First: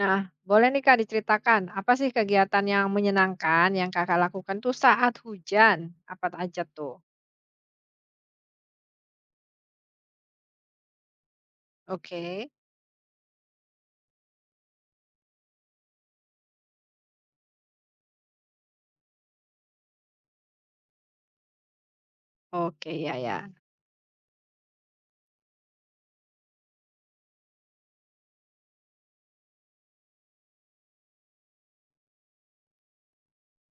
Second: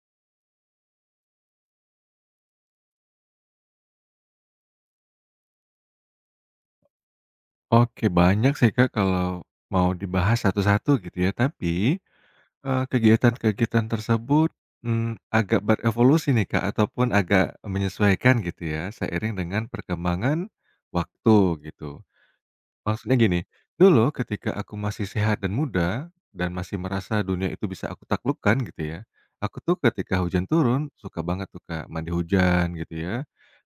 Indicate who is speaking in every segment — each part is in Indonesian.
Speaker 1: Nah, boleh nih Kak diceritakan, apa sih kegiatan yang menyenangkan yang Kakak lakukan tuh saat hujan? Apa aja tuh?
Speaker 2: Oke, banyak sih, Kak, kalau mau dibahas satu-satu gitu ya, tapi,
Speaker 1: Oke,
Speaker 2: kegiatan-kegiatan tersebut, agak berevolusi nih, Kak, ataupun agak menyesuaikan gitu ya, seiring dengan perkembangan waktu gitu.
Speaker 1: oke, ya,
Speaker 2: Maksudnya
Speaker 1: ya.
Speaker 2: gini, dulu ketika aku masih sehat dan muda, dan masih merasa dunia itu bisa aku taklukkan gitu ya, aku tuh ketika hujan turun suka banget tuh, Kak, mandi hujan gitu ya,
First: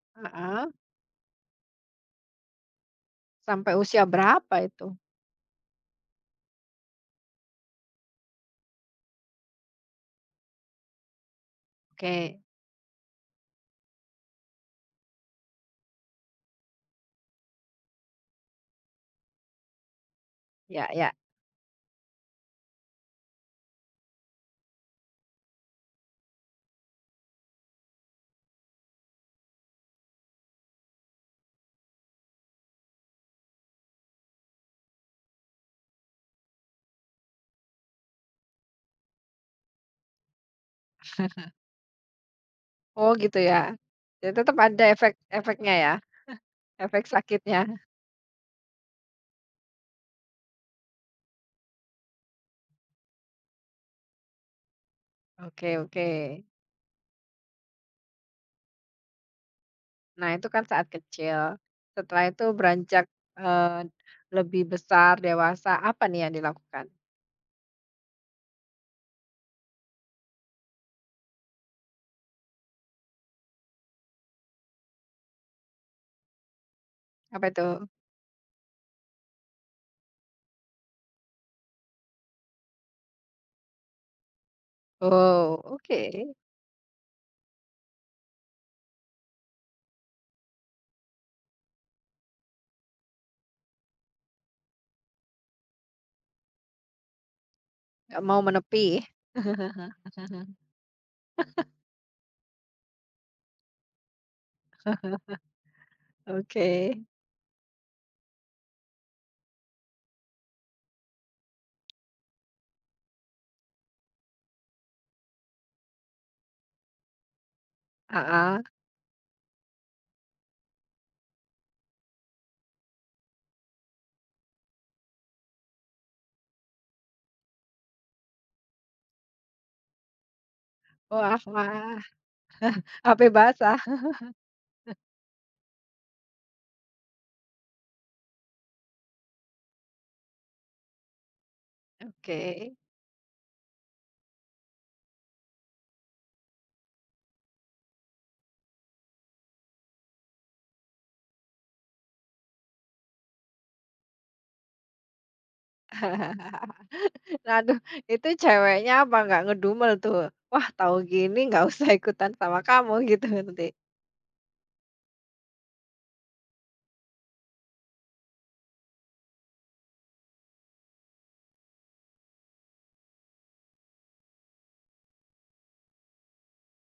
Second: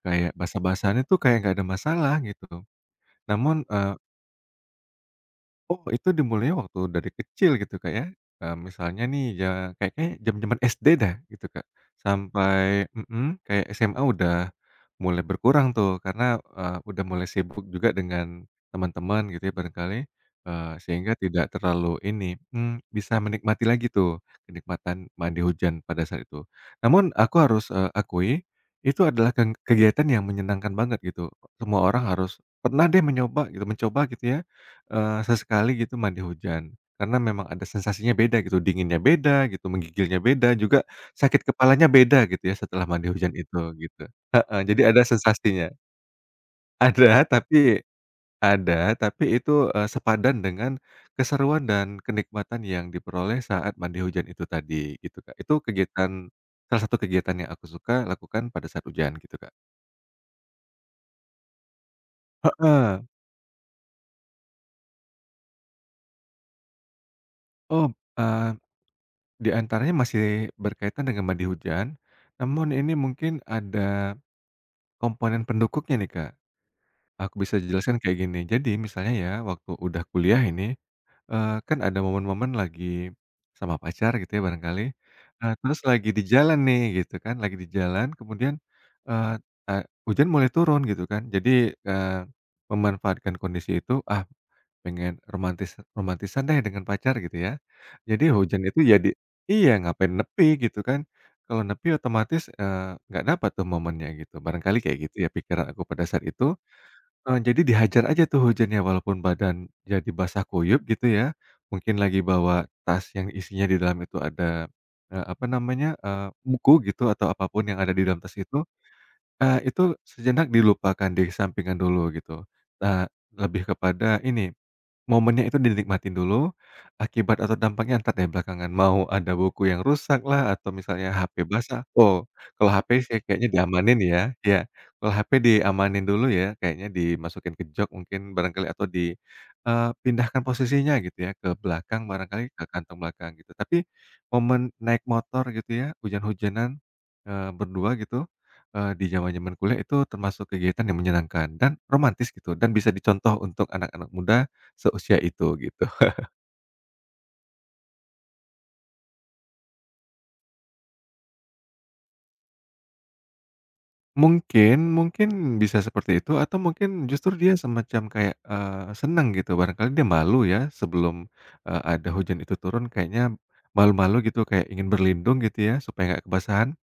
Speaker 2: kayak
Speaker 1: Heeh.
Speaker 2: basah-basahan itu kayak nggak ada masalah gitu. Namun,
Speaker 1: Sampai
Speaker 2: eh,
Speaker 1: usia berapa itu?
Speaker 2: oh, itu dimulainya waktu dari kecil gitu, Kak, ya? Eee, misalnya nih ya kayaknya zaman-zaman SD dah gitu, Kak.
Speaker 1: Oke,
Speaker 2: Sampai kayak SMA udah mulai berkurang tuh karena, udah mulai sibuk juga dengan teman-teman gitu ya barangkali,
Speaker 1: ya, ya.
Speaker 2: sehingga tidak terlalu ini, bisa menikmati lagi tuh kenikmatan mandi hujan pada saat itu. Namun aku harus, akui itu adalah kegiatan yang menyenangkan banget gitu. Semua orang harus pernah deh menyoba gitu mencoba gitu ya. Eee, sesekali gitu mandi hujan, karena memang ada sensasinya beda gitu, dinginnya beda gitu, menggigilnya beda, juga sakit kepalanya beda gitu ya setelah mandi
Speaker 1: Oh
Speaker 2: hujan
Speaker 1: gitu
Speaker 2: itu,
Speaker 1: ya.
Speaker 2: gitu.
Speaker 1: Jadi tetap
Speaker 2: Heeh, jadi
Speaker 1: ada
Speaker 2: ada
Speaker 1: efek
Speaker 2: sensasinya.
Speaker 1: efeknya ya, efek
Speaker 2: Ada,
Speaker 1: sakitnya.
Speaker 2: tapi itu, sepadan dengan keseruan dan kenikmatan yang diperoleh saat mandi hujan itu tadi, gitu, Kak. Itu
Speaker 1: Oke, oke.
Speaker 2: kegiatan salah satu kegiatan yang aku suka lakukan pada saat hujan gitu, Kak.
Speaker 1: Nah itu kan saat kecil. Setelah itu
Speaker 2: Heeh.
Speaker 1: beranjak eh, lebih besar, dewasa, apa nih yang dilakukan?
Speaker 2: Oh, eee di antaranya masih berkaitan dengan mandi hujan, namun ini mungkin ada komponen pendukungnya nih, Kak. Aku
Speaker 1: Apa
Speaker 2: bisa
Speaker 1: itu?
Speaker 2: jelaskan kayak gini. Jadi misalnya ya, waktu udah kuliah ini, kan ada momen-momen lagi sama pacar gitu ya barangkali,
Speaker 1: Oh,
Speaker 2: terus
Speaker 1: oke.
Speaker 2: lagi di jalan nih gitu kan, lagi di jalan kemudian, eee, a hujan mulai turun gitu kan. Jadi, eee, memanfaatkan kondisi itu, pengen romantis romantisan deh dengan pacar gitu ya.
Speaker 1: Nggak
Speaker 2: Jadi
Speaker 1: mau
Speaker 2: hujan itu
Speaker 1: menepi.
Speaker 2: jadi iya ngapain nepi gitu kan. Kalau nepi otomatis, nggak dapat tuh momennya gitu. Barangkali kayak gitu ya pikiran aku pada saat itu.
Speaker 1: Oke,
Speaker 2: Eee, jadi dihajar aja tuh hujannya walaupun badan jadi basah kuyup gitu ya. Mungkin lagi bawa tas yang isinya di dalam itu ada, apa namanya, buku gitu atau apa pun yang ada di dalam tas
Speaker 1: heeh.
Speaker 2: itu, itu sejenak dilupakan, disampingkan dulu gitu. Eee, lebih kepada ini, momennya itu dinikmatin dulu, akibat atau dampaknya entar deh belakangan, mau ada buku yang rusak lah atau misalnya
Speaker 1: Wah,
Speaker 2: HP basah.
Speaker 1: wah,
Speaker 2: Oh, kalau HP sih
Speaker 1: sampe
Speaker 2: kayaknya
Speaker 1: basah.
Speaker 2: diamanin ya, iya, kalau HP diamanin dulu ya, kayaknya dimasukin ke jok mungkin barangkali atau di, pindahkan posisinya gitu ya, ke belakang barangkali, ke
Speaker 1: Oke.
Speaker 2: kantong belakang gitu. Tapi momen naik motor gitu ya, hujan-hujanan, berdua gitu, di zaman-zaman kuliah itu termasuk kegiatan yang menyenangkan dan romantis gitu dan bisa dicontoh untuk anak-anak muda seusia itu gitu.
Speaker 1: Nah, aduh, itu ceweknya apa nggak ngedumel tuh? "Wah, tahu gini nggak usah ikutan sama kamu," gitu nanti.
Speaker 2: Mungkin mungkin bisa seperti itu atau mungkin justru dia semacam kayak, senang gitu, barangkali dia malu ya sebelum, ada hujan itu turun kayaknya malu-malu gitu kayak ingin berlindung gitu ya supaya nggak kebasahan.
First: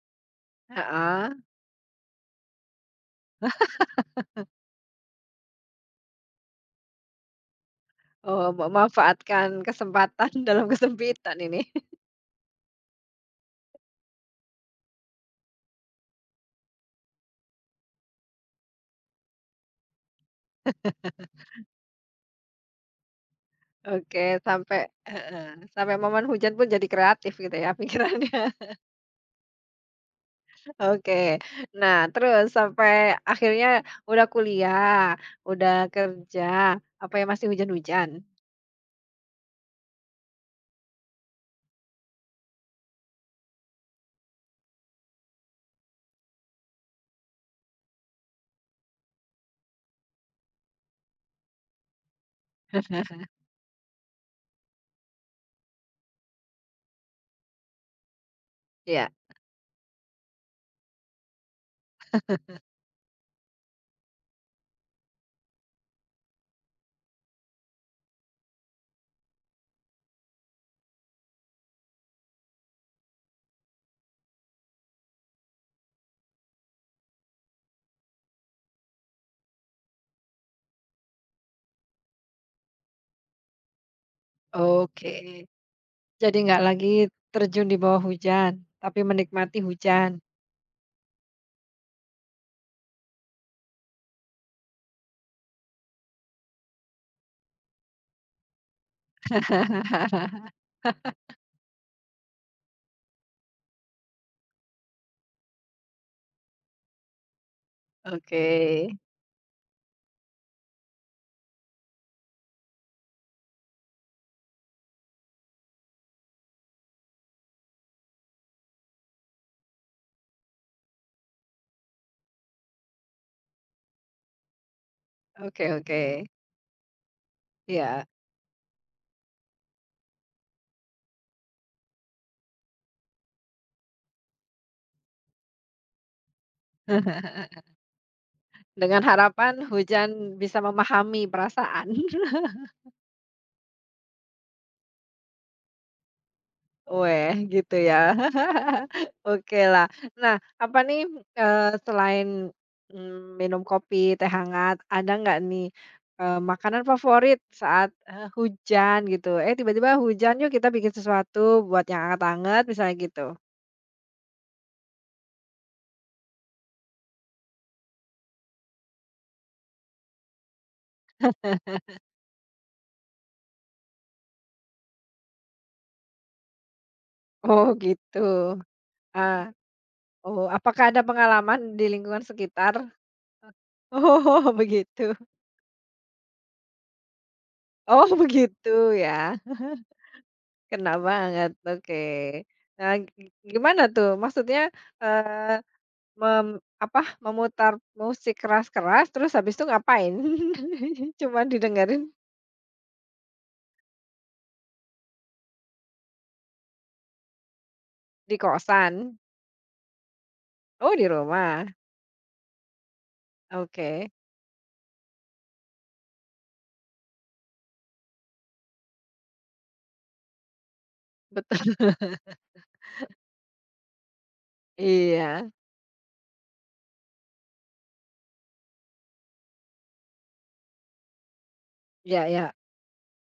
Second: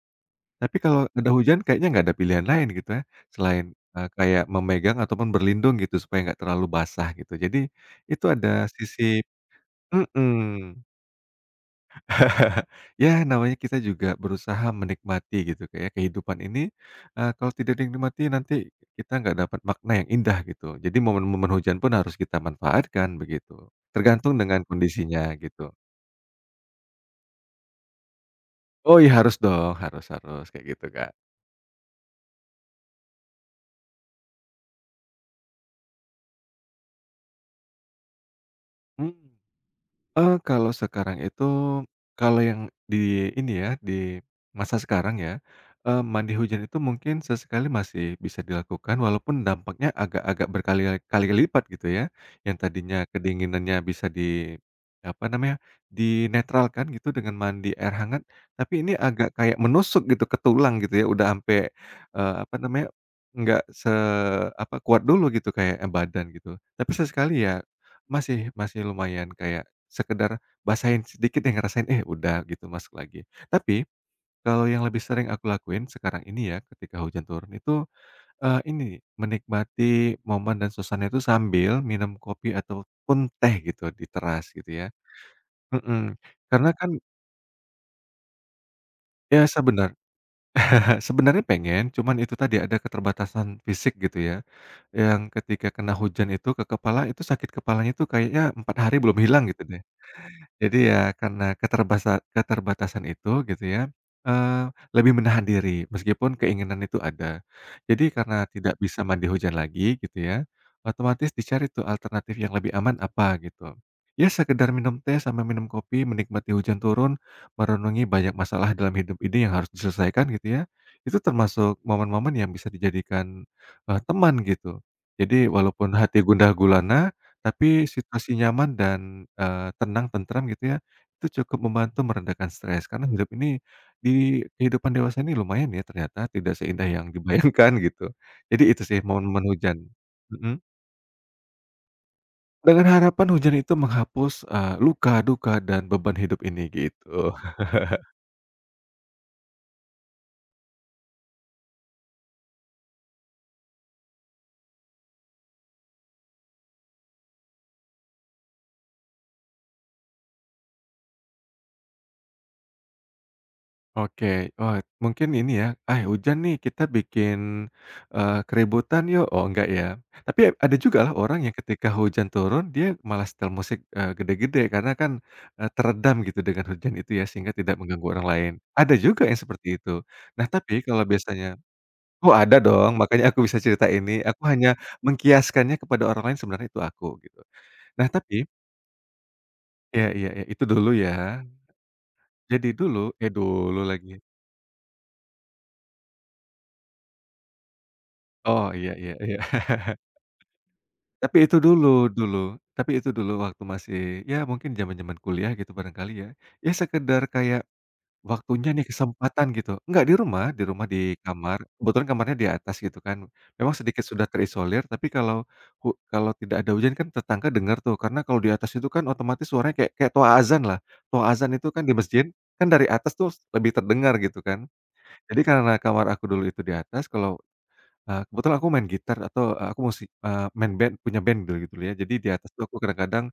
Speaker 2: Tapi kalau
Speaker 1: Heeh.
Speaker 2: ada hujan kayaknya nggak ada pilihan lain gitu ya selain, kayak memegang ataupun berlindung gitu supaya nggak terlalu basah gitu. Jadi itu
Speaker 1: Oh,
Speaker 2: ada sisi.
Speaker 1: memanfaatkan kesempatan dalam
Speaker 2: Mhm.
Speaker 1: kesempitan ini.
Speaker 2: Ya namanya kita juga berusaha menikmati gitu kayak kehidupan ini, kalau tidak dinikmati nanti kita nggak dapat makna yang indah gitu. Jadi momen-momen hujan pun harus kita manfaatkan begitu,
Speaker 1: Oke,
Speaker 2: tergantung dengan
Speaker 1: sampai
Speaker 2: kondisinya
Speaker 1: heeh,
Speaker 2: gitu.
Speaker 1: sampai momen hujan pun jadi kreatif gitu ya pikirannya.
Speaker 2: Oh iya harus dong, harus harus, kayak gitu Kak.
Speaker 1: Oke. Nah, terus sampai akhirnya udah kuliah, udah kerja, apa ya masih hujan-hujan?
Speaker 2: Mhm. Eee, kalau sekarang itu, kalau yang di ini ya, di masa sekarang ya, mandi hujan itu mungkin sesekali masih bisa dilakukan walaupun dampaknya agak-agak berkali kali lipat gitu ya. Yang tadinya kedinginannya bisa di, apa namanya, dinetralkan gitu dengan mandi air hangat, tapi ini
Speaker 1: Ya,
Speaker 2: agak kayak menusuk gitu ke tulang gitu ya, udah ampe, apa namanya, nggak se apa, kuat dulu gitu kayak, badan gitu. Tapi sesekali ya masih masih lumayan kayak sekedar basahin sedikit yang ngerasain, eh, udah gitu masuk lagi. Tapi kalau yang lebih sering aku lakuin sekarang ini ya ketika hujan turun itu, ini, menikmati momen dan suasana itu sambil minum kopi ataupun teh gitu di teras gitu ya.
Speaker 1: oke.
Speaker 2: Mhm,
Speaker 1: Jadi nggak
Speaker 2: karena
Speaker 1: lagi
Speaker 2: kan
Speaker 1: terjun di bawah hujan, tapi
Speaker 2: ya
Speaker 1: menikmati hujan.
Speaker 2: sebenarnya pengen cuman itu tadi ada keterbatasan fisik gitu ya, yang ketika kena hujan itu ke kepala itu sakit kepalanya itu kayaknya 4 hari belum hilang gitu deh. Jadi ya karena keterbatasan itu gitu ya, eee, lebih menahan diri meskipun keinginan itu ada. Jadi
Speaker 1: Oke,
Speaker 2: karena tidak bisa mandi hujan lagi gitu ya, otomatis dicari tuh alternatif yang lebih aman apa gitu. Ya sekedar minum teh sama minum kopi, menikmati hujan turun, merenungi banyak masalah dalam hidup ini yang harus diselesaikan gitu ya, itu termasuk momen-momen yang bisa dijadikan, teman gitu. Jadi
Speaker 1: oke,
Speaker 2: walaupun
Speaker 1: oke.
Speaker 2: hati gundah gulana tapi
Speaker 1: Ya.
Speaker 2: situasi nyaman dan, tenang, tentram gitu ya, itu cukup membantu meredakan stres. Karena hidup ini di kehidupan dewasa ini lumayan ya ternyata, tidak seindah yang dibayangkan gitu. Jadi itu sih
Speaker 1: Dengan
Speaker 2: momen-momen
Speaker 1: harapan
Speaker 2: hujan.
Speaker 1: hujan
Speaker 2: Mhm.
Speaker 1: bisa memahami perasaan.
Speaker 2: Dengan harapan hujan itu menghapus, luka, duka, dan beban hidup ini
Speaker 1: Weh,
Speaker 2: gitu.
Speaker 1: gitu ya. Oke lah. Nah, apa nih, selain, minum kopi, teh hangat, ada nggak nih, makanan favorit saat, hujan gitu? Eh, tiba-tiba hujan, "Yuk kita bikin sesuatu buat yang anget hangat," misalnya gitu.
Speaker 2: Oke, wah mungkin ini ya, "Ah, hujan nih kita bikin, keributan yuk." Oh, enggak ya. Tapi ada juga lah orang yang ketika hujan turun dia malah setel musik, gede-gede karena kan, teredam gitu dengan hujan itu ya sehingga
Speaker 1: Oh,
Speaker 2: tidak mengganggu
Speaker 1: gitu.
Speaker 2: orang lain. Ada juga
Speaker 1: Ah.
Speaker 2: yang seperti itu.
Speaker 1: Oh,
Speaker 2: Nah, tapi
Speaker 1: apakah ada
Speaker 2: kalau biasanya,
Speaker 1: pengalaman di lingkungan
Speaker 2: oh, ada
Speaker 1: sekitar?
Speaker 2: dong, makanya aku bisa cerita ini. Aku
Speaker 1: Oh,
Speaker 2: hanya
Speaker 1: begitu.
Speaker 2: mengkiaskannya kepada orang lain, sebenarnya itu aku gitu. Nah,
Speaker 1: Oh,
Speaker 2: tapi
Speaker 1: begitu ya.
Speaker 2: ya, iya, iya, itu dulu
Speaker 1: Kena
Speaker 2: ya.
Speaker 1: banget, oke.
Speaker 2: Jadi
Speaker 1: Nah,
Speaker 2: dulu
Speaker 1: gi
Speaker 2: eh,
Speaker 1: gimana
Speaker 2: dulu
Speaker 1: tuh?
Speaker 2: lagi.
Speaker 1: Maksudnya, eee, mem apa, memutar musik
Speaker 2: Oh, iya,
Speaker 1: keras-keras
Speaker 2: iya,
Speaker 1: terus
Speaker 2: iya.
Speaker 1: habis itu ngapain? Cuma
Speaker 2: Tapi itu
Speaker 1: didengerin
Speaker 2: dulu, dulu tapi itu dulu waktu masih, ya mungkin zaman-zaman kuliah gitu barangkali ya. Ya sekedar kayak
Speaker 1: di
Speaker 2: waktunya nih,
Speaker 1: kosan?
Speaker 2: kesempatan gitu. Enggak
Speaker 1: Oh, di
Speaker 2: di kamar,
Speaker 1: rumah?
Speaker 2: kebetulan kamarnya di atas gitu kan. Memang sedikit
Speaker 1: Oke,
Speaker 2: sudah terisolir, tapi kalau kalau tidak ada hujan kan tetangga dengar tuh, karena kalau di atas itu kan otomatis suaranya kayak kayak toa azan lah. Toa azan
Speaker 1: betul.
Speaker 2: itu kan di masjid, kan dari atas tuh lebih terdengar gitu kan. Jadi
Speaker 1: Iya,
Speaker 2: karena kamar aku dulu itu di atas, kalau kebetulan aku main gitar atau, eee, aku musik eee, main band, punya band dulu gitu ya. Jadi
Speaker 1: ya,
Speaker 2: di atas
Speaker 1: ya.
Speaker 2: tuh aku kadang-kadang,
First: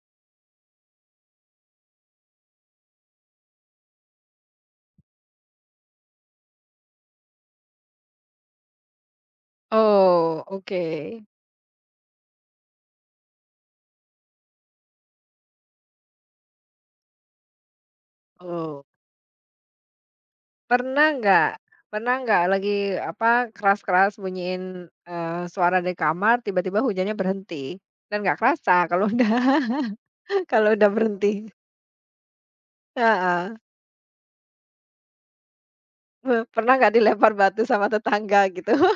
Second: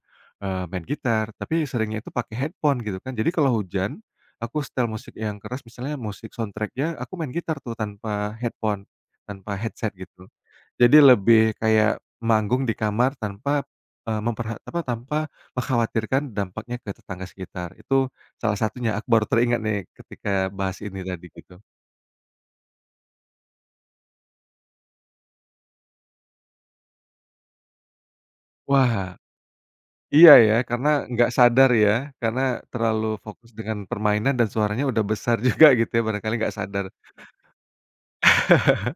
Speaker 2: main gitar, tapi seringnya itu pakai headphone gitu kan. Jadi kalau hujan, aku setel musik yang keras misalnya musik soundtrack-nya, aku main gitar tuh tanpa headphone, tanpa headset gitu.
Speaker 1: Oh, oke.
Speaker 2: Jadi lebih kayak manggung di kamar tanpa, tanpa mengkhawatirkan dampaknya ke tetangga sekitar. Itu salah
Speaker 1: Oh,
Speaker 2: satunya, aku baru teringat nih ketika bahas ini
Speaker 1: pernah
Speaker 2: tadi
Speaker 1: nggak
Speaker 2: gitu.
Speaker 1: pernah nggak lagi, apa, keras-keras bunyiin, suara di kamar tiba-tiba hujannya berhenti dan nggak kerasa kalau
Speaker 2: Wah.
Speaker 1: udah.
Speaker 2: Iya ya,
Speaker 1: Kalau udah
Speaker 2: karena nggak
Speaker 1: berhenti,
Speaker 2: sadar ya, karena terlalu fokus
Speaker 1: heeh.
Speaker 2: dengan permainan dan suaranya udah besar juga gitu ya, barangkali nggak
Speaker 1: Pernah
Speaker 2: sadar.
Speaker 1: nggak dilempar batu sama tetangga gitu?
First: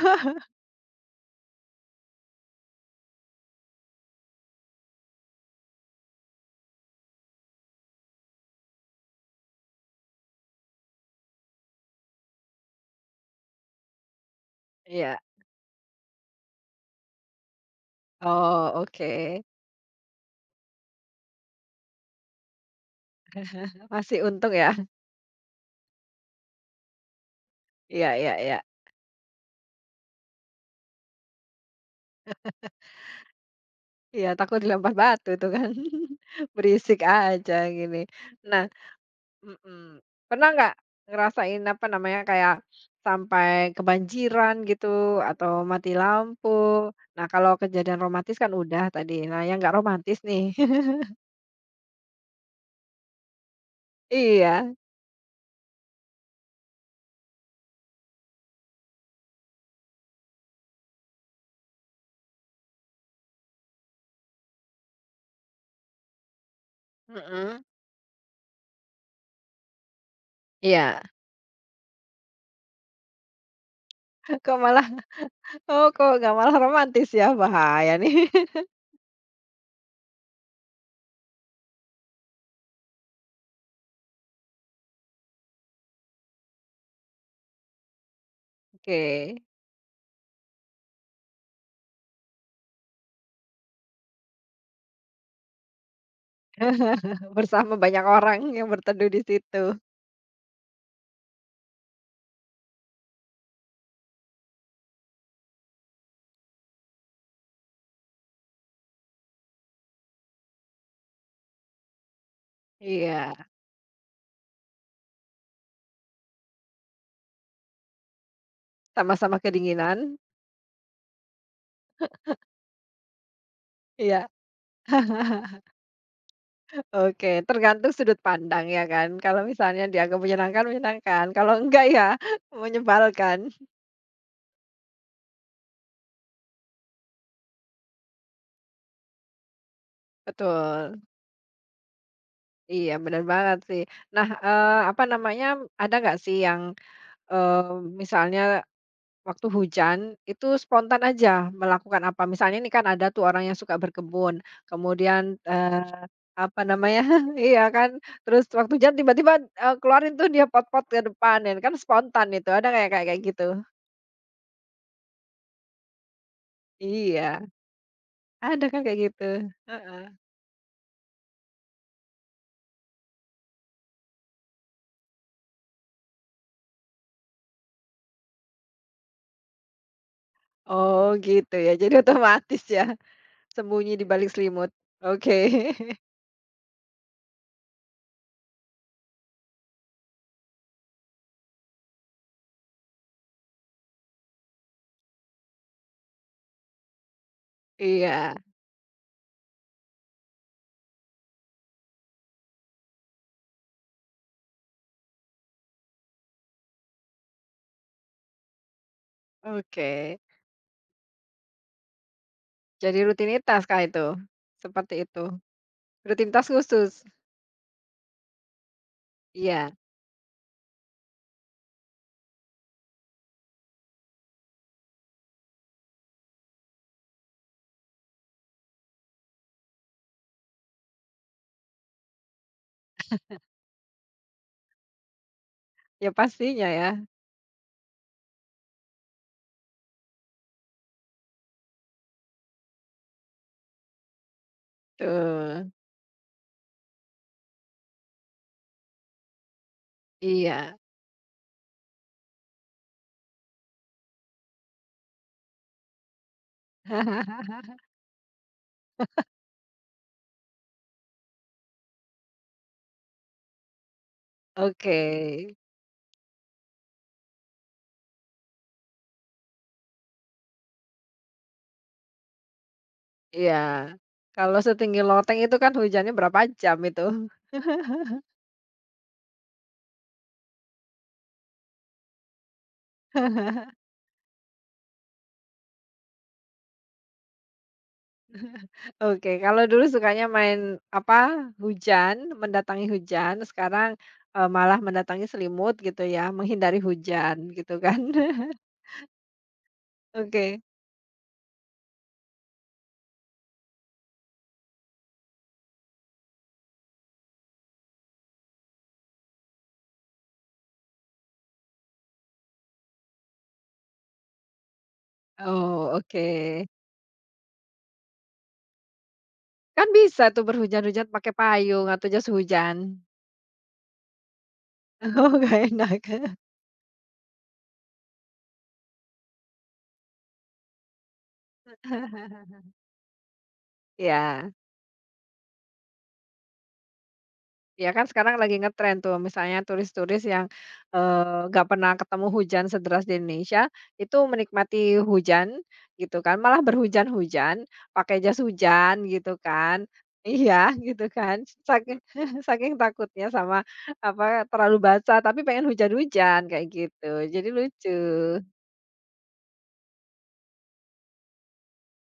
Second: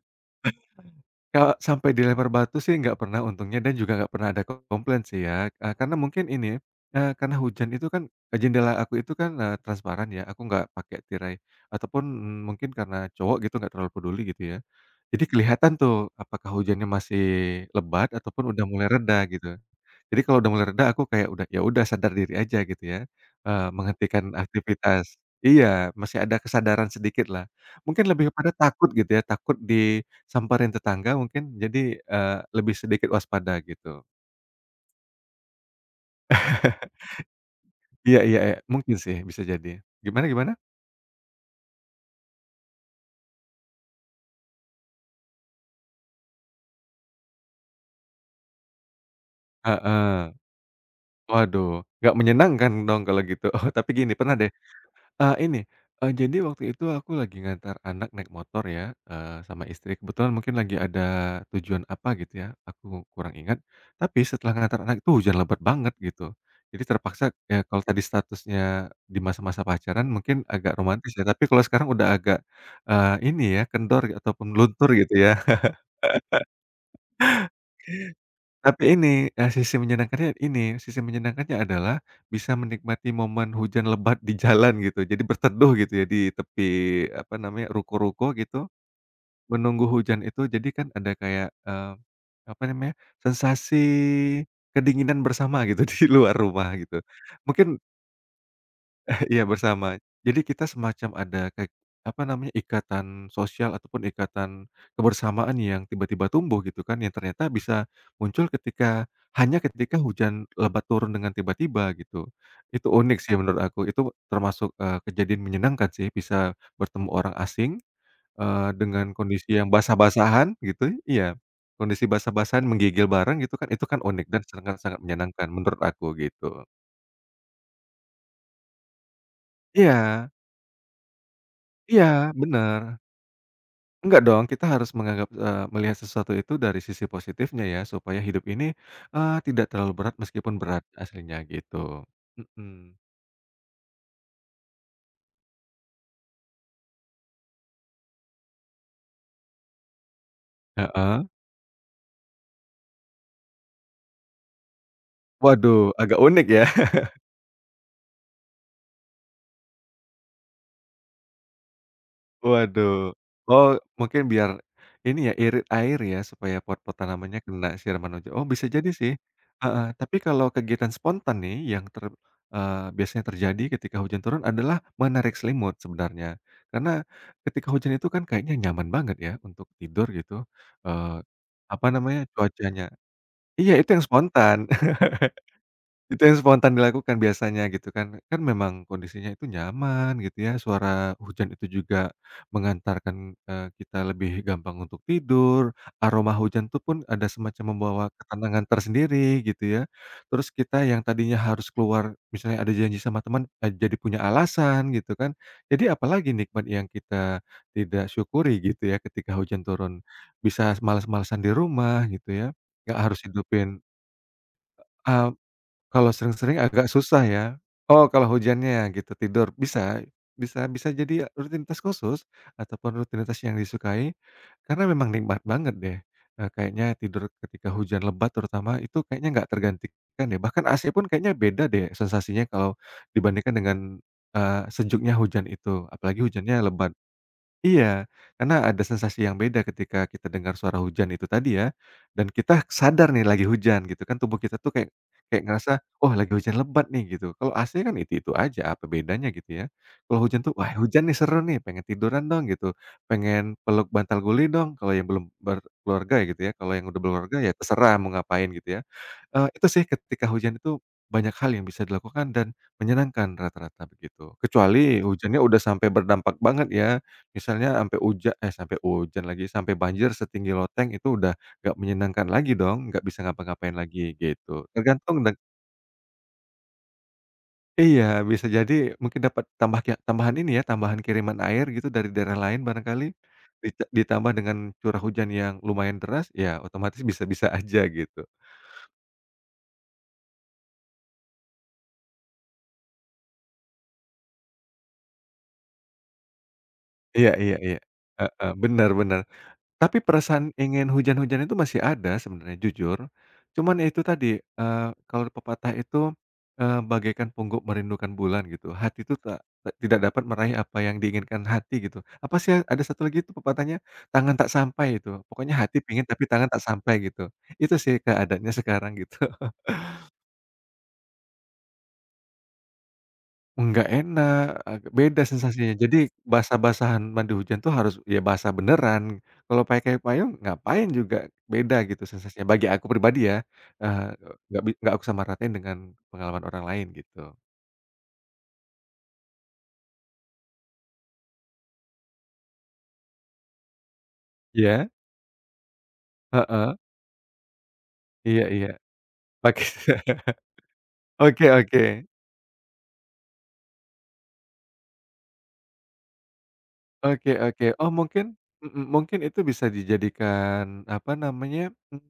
Speaker 2: Kalau sampai dilempar batu sih nggak pernah untungnya dan juga nggak pernah ada komplain sih ya, karena mungkin ini, karena hujan itu kan, jendela aku itu kan, transparan ya, aku nggak pakai tirai ataupun, mungkin karena cowok gitu nggak terlalu peduli gitu ya.
Speaker 1: Iya,
Speaker 2: Jadi kelihatan tuh apakah hujannya masih lebat ataupun udah
Speaker 1: oh
Speaker 2: mulai
Speaker 1: oke,
Speaker 2: reda gitu. Jadi kalau udah mulai reda aku kayak udah, ya udah sadar diri aja gitu ya,
Speaker 1: masih
Speaker 2: menghentikan
Speaker 1: untung ya.
Speaker 2: aktivitas. Iya, masih ada kesadaran sedikit lah. Mungkin
Speaker 1: Iya, iya,
Speaker 2: lebih kepada
Speaker 1: iya.
Speaker 2: takut gitu ya, takut disamperin tetangga, mungkin jadi, lebih sedikit waspada gitu.
Speaker 1: Iya takut dilempar batu itu kan. Berisik aja gini.
Speaker 2: Iya, iya, iya,
Speaker 1: Nah,
Speaker 2: mungkin sih bisa jadi.
Speaker 1: mhm,
Speaker 2: Gimana
Speaker 1: pernah
Speaker 2: gimana?
Speaker 1: nggak ngerasain, apa namanya, kayak sampai kebanjiran gitu atau mati lampu? Nah kalau kejadian romantis kan udah tadi, nah yang nggak romantis
Speaker 2: Heeh.
Speaker 1: nih.
Speaker 2: Waduh, nggak menyenangkan dong kalau gitu. Oh tapi gini, pernah deh.
Speaker 1: Iya,
Speaker 2: Eee, ini, jadi waktu itu aku lagi ngantar anak naik motor ya, sama istri. Kebetulan mungkin lagi ada tujuan apa gitu ya, aku kurang ingat. Tapi setelah ngantar anak itu hujan lebat banget gitu. Jadi terpaksa, ya
Speaker 1: mhm,
Speaker 2: kalau tadi statusnya di masa-masa pacaran mungkin agak
Speaker 1: iya.
Speaker 2: romantis ya, tapi kalau sekarang udah agak, ini ya kendor ataupun
Speaker 1: Kok malah
Speaker 2: luntur gitu ya.
Speaker 1: Oh, kok nggak malah romantis ya? Bahaya nih.
Speaker 2: Tapi ini, sisi menyenangkannya ini, sisi menyenangkannya adalah bisa menikmati momen hujan lebat di jalan gitu. Jadi berteduh gitu ya di tepi, apa namanya, ruko-ruko gitu,
Speaker 1: Oke.
Speaker 2: menunggu hujan itu. Jadi kan ada kayak, apa namanya, sensasi kedinginan bersama gitu di luar rumah gitu.
Speaker 1: Bersama
Speaker 2: Mungkin
Speaker 1: banyak orang yang berteduh di
Speaker 2: iya,
Speaker 1: situ.
Speaker 2: bersama. Jadi kita semacam ada kayak, apa namanya, ikatan sosial ataupun ikatan kebersamaan yang tiba-tiba tumbuh gitu kan, yang ternyata bisa muncul ketika, hanya ketika hujan lebat turun dengan tiba-tiba gitu. Itu unik sih
Speaker 1: Iya,
Speaker 2: menurut aku, itu termasuk, kejadian menyenangkan sih bisa bertemu orang asing, dengan
Speaker 1: sama-sama
Speaker 2: kondisi yang
Speaker 1: kedinginan.
Speaker 2: basah-basahan gitu, iya, kondisi basah-basahan menggigil bareng gitu kan, itu kan
Speaker 1: Iya.
Speaker 2: unik dan sangat sangat menyenangkan menurut aku gitu.
Speaker 1: Oke, tergantung sudut pandang ya kan. Kalau misalnya dianggap
Speaker 2: Iya,
Speaker 1: menyenangkan, menyenangkan. Kalau enggak ya
Speaker 2: iya, bener.
Speaker 1: menyebalkan.
Speaker 2: Enggak dong, kita harus menganggap, melihat sesuatu itu dari sisi positifnya ya, supaya hidup ini, tidak terlalu berat meskipun berat
Speaker 1: Betul.
Speaker 2: aslinya gitu.
Speaker 1: Iya,
Speaker 2: Mhm.
Speaker 1: benar banget sih. Nah, apa namanya, ada nggak sih yang, eee, misalnya waktu hujan, itu spontan
Speaker 2: Heeh.
Speaker 1: aja melakukan apa, misalnya ini kan ada tuh orang yang suka berkebun, kemudian,
Speaker 2: Waduh, agak unik
Speaker 1: apa
Speaker 2: ya.
Speaker 1: namanya, iya kan, terus waktu hujan tiba-tiba, keluarin tuh dia pot-pot ke depan dan kan spontan itu, ada nggak kayak
Speaker 2: Waduh.
Speaker 1: kayak gitu?
Speaker 2: Oh, mungkin biar ini ya, irit air ya, supaya pot-pot tanamannya
Speaker 1: Iya,
Speaker 2: kena siraman hujan. Oh,
Speaker 1: ada
Speaker 2: bisa
Speaker 1: kan
Speaker 2: jadi
Speaker 1: kayak
Speaker 2: sih.
Speaker 1: gitu?
Speaker 2: Heeh,
Speaker 1: Heeh.
Speaker 2: tapi kalau kegiatan spontan nih yang biasanya terjadi ketika hujan turun adalah menarik selimut sebenarnya. Karena ketika hujan itu kan kayaknya nyaman banget ya untuk tidur gitu,
Speaker 1: Oh
Speaker 2: eee,
Speaker 1: gitu ya,
Speaker 2: apa
Speaker 1: jadi
Speaker 2: namanya,
Speaker 1: otomatis ya,
Speaker 2: cuacanya, iya, itu
Speaker 1: sembunyi
Speaker 2: yang
Speaker 1: di balik
Speaker 2: spontan.
Speaker 1: selimut. Oke.
Speaker 2: Itu yang spontan dilakukan biasanya gitu kan. Kan memang kondisinya itu nyaman gitu ya, suara hujan itu juga mengantarkan, kita lebih gampang untuk tidur, aroma hujan itu pun ada semacam membawa
Speaker 1: Iya,
Speaker 2: ketenangan tersendiri gitu ya. Terus kita yang tadinya harus keluar misalnya ada janji sama teman, jadi punya alasan gitu kan. Jadi apalagi nikmat yang kita tidak syukuri gitu ya ketika hujan
Speaker 1: oke.
Speaker 2: turun. Bisa males-malesan di rumah gitu ya, nggak
Speaker 1: Jadi
Speaker 2: harus
Speaker 1: rutinitas
Speaker 2: hidupin,
Speaker 1: kah itu? Seperti itu?
Speaker 2: kalau
Speaker 1: Rutinitas
Speaker 2: sering-sering agak
Speaker 1: khusus?
Speaker 2: susah ya. Oh, kalau hujannya gitu tidur,
Speaker 1: Iya.
Speaker 2: bisa bisa bisa jadi rutinitas khusus ataupun rutinitas yang disukai, karena memang nikmat banget deh, kayaknya tidur ketika hujan lebat terutama itu kayaknya nggak tergantikan deh, bahkan AC pun kayaknya beda deh sensasinya kalau dibandingkan dengan, sejuknya hujan itu,
Speaker 1: Ya
Speaker 2: apalagi hujannya
Speaker 1: pastinya ya,
Speaker 2: lebat. Iya, karena ada sensasi yang beda ketika kita dengar suara hujan itu tadi ya, dan kita sadar nih lagi hujan gitu kan, tubuh kita tuh kayak kayak
Speaker 1: tuh,
Speaker 2: ngerasa, "Oh lagi hujan lebat nih," gitu. Kalau AC kan itu-itu aja, apa bedanya gitu ya. Kalau hujan tuh, "Wah
Speaker 1: iya.
Speaker 2: hujan nih seru nih, pengen tiduran dong," gitu, "pengen peluk bantal guling dong," kalau yang belum berkeluarga ya gitu ya, kalau yang udah berkeluarga ya terserah mau ngapain gitu ya. Eee, itu sih ketika hujan itu banyak hal yang bisa dilakukan dan menyenangkan rata-rata begitu.
Speaker 1: Oke,
Speaker 2: Kecuali hujannya udah sampai berdampak banget ya, misalnya sampai sampai hujan lagi, sampai banjir setinggi loteng itu udah nggak menyenangkan lagi dong, nggak bisa
Speaker 1: iya.
Speaker 2: ngapa-ngapain lagi
Speaker 1: Kalau
Speaker 2: gitu.
Speaker 1: setinggi
Speaker 2: Tergantung dan
Speaker 1: loteng itu kan hujannya berapa jam itu.
Speaker 2: iya, bisa jadi mungkin dapat tambahan ini ya, tambahan kiriman air gitu dari daerah lain barangkali, ditambah dengan curah hujan yang lumayan deras, ya otomatis bisa-bisa aja gitu.
Speaker 1: Oke, kalau dulu sukanya main, apa, hujan, mendatangi hujan, sekarang, malah mendatangi selimut gitu ya, menghindari
Speaker 2: Iya,
Speaker 1: hujan
Speaker 2: iya,
Speaker 1: gitu
Speaker 2: iya.
Speaker 1: kan.
Speaker 2: Heeh, benar bener. Tapi perasaan
Speaker 1: Oke,
Speaker 2: ingin hujan hujan itu masih ada sebenarnya jujur, cuman ya itu tadi, kalau pepatah itu, "Bagaikan pungguk merindukan bulan," gitu, hati itu tak tak tidak dapat meraih apa yang diinginkan hati gitu. Apa sih ada satu lagi itu pepatahnya, "Tangan tak sampai," itu, pokoknya hati
Speaker 1: oh
Speaker 2: pengen tapi
Speaker 1: oke.
Speaker 2: tangan tak sampai gitu. Itu sih keadaannya sekarang gitu.
Speaker 1: Kan bisa tuh berhujan-hujan pakai payung atau jas hujan.
Speaker 2: Enggak enak, agak beda
Speaker 1: Oh gak
Speaker 2: sensasinya.
Speaker 1: enak.
Speaker 2: Jadi basah-basahan mandi hujan tuh harus ya basah beneran. Kalau pakai payung ngapain juga, beda gitu sensasinya, bagi aku pribadi ya, eee,
Speaker 1: ya
Speaker 2: nggak bi nggak aku samaratain dengan pengalaman orang lain gitu.
Speaker 1: Ya kan sekarang lagi ngetren tuh misalnya turis-turis yang, nggak pernah ketemu hujan sederas di Indonesia, itu
Speaker 2: Iya,
Speaker 1: menikmati hujan gitu kan, malah
Speaker 2: heeh,
Speaker 1: berhujan-hujan, pakai jas
Speaker 2: iya, iya,
Speaker 1: hujan gitu
Speaker 2: pakai
Speaker 1: kan. Iya gitu kan,
Speaker 2: oke, oke.
Speaker 1: saking saking takutnya sama apa, terlalu basah tapi pengen hujan-hujan kayak gitu,
Speaker 2: Oke,
Speaker 1: jadi
Speaker 2: oke. Oh mungkin
Speaker 1: lucu.
Speaker 2: mhm, mungkin itu bisa dijadikan, apa namanya,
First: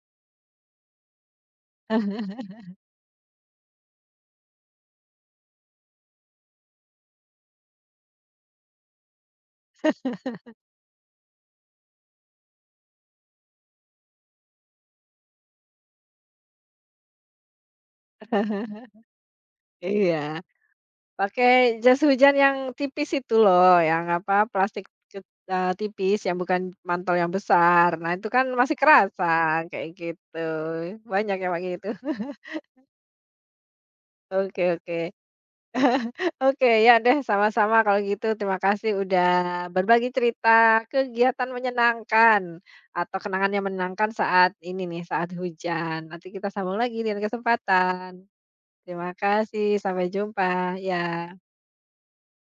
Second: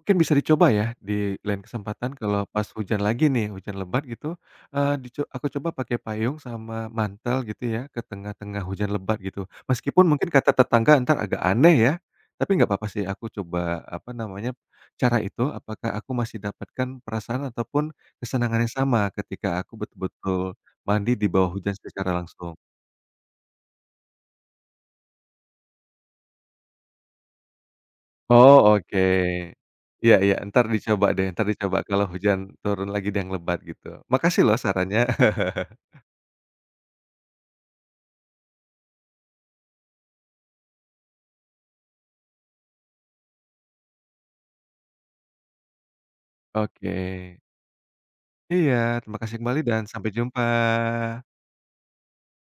Speaker 2: mungkin bisa dicoba ya di lain kesempatan kalau pas hujan lagi nih, hujan lebat gitu, eee, dico aku coba pakai payung sama mantel gitu ya ke tengah-tengah hujan lebat gitu. Meskipun mungkin kata tetangga ntar agak aneh ya, tapi nggak apa-apa sih aku coba, apa namanya, cara itu apakah aku masih dapatkan perasaan ataupun kesenangan yang sama ketika aku
Speaker 1: Iya.
Speaker 2: betul-betul mandi di
Speaker 1: Pakai
Speaker 2: bawah hujan
Speaker 1: jas
Speaker 2: secara
Speaker 1: hujan yang
Speaker 2: langsung.
Speaker 1: tipis itu loh, yang apa, plastik tipis yang bukan mantel yang besar. Nah, itu kan
Speaker 2: Oh,
Speaker 1: masih
Speaker 2: oke.
Speaker 1: kerasan kayak
Speaker 2: Iya, iya,
Speaker 1: gitu.
Speaker 2: entar dicoba deh,
Speaker 1: Banyak
Speaker 2: entar
Speaker 1: yang kayak
Speaker 2: dicoba
Speaker 1: gitu.
Speaker 2: kalau hujan turun lagi dan lebat gitu. Makasih loh
Speaker 1: Oke, oke.
Speaker 2: sarannya.
Speaker 1: Oke, ya deh, sama-sama kalau gitu. Terima kasih udah berbagi cerita kegiatan menyenangkan atau kenangan yang menyenangkan saat ini nih, saat hujan. Nanti kita sambung
Speaker 2: Oke.
Speaker 1: lagi dengan kesempatan.
Speaker 2: Iya,
Speaker 1: Terima
Speaker 2: terima kasih kembali
Speaker 1: kasih,
Speaker 2: dan sampai
Speaker 1: sampai
Speaker 2: jumpa.
Speaker 1: jumpa, ya.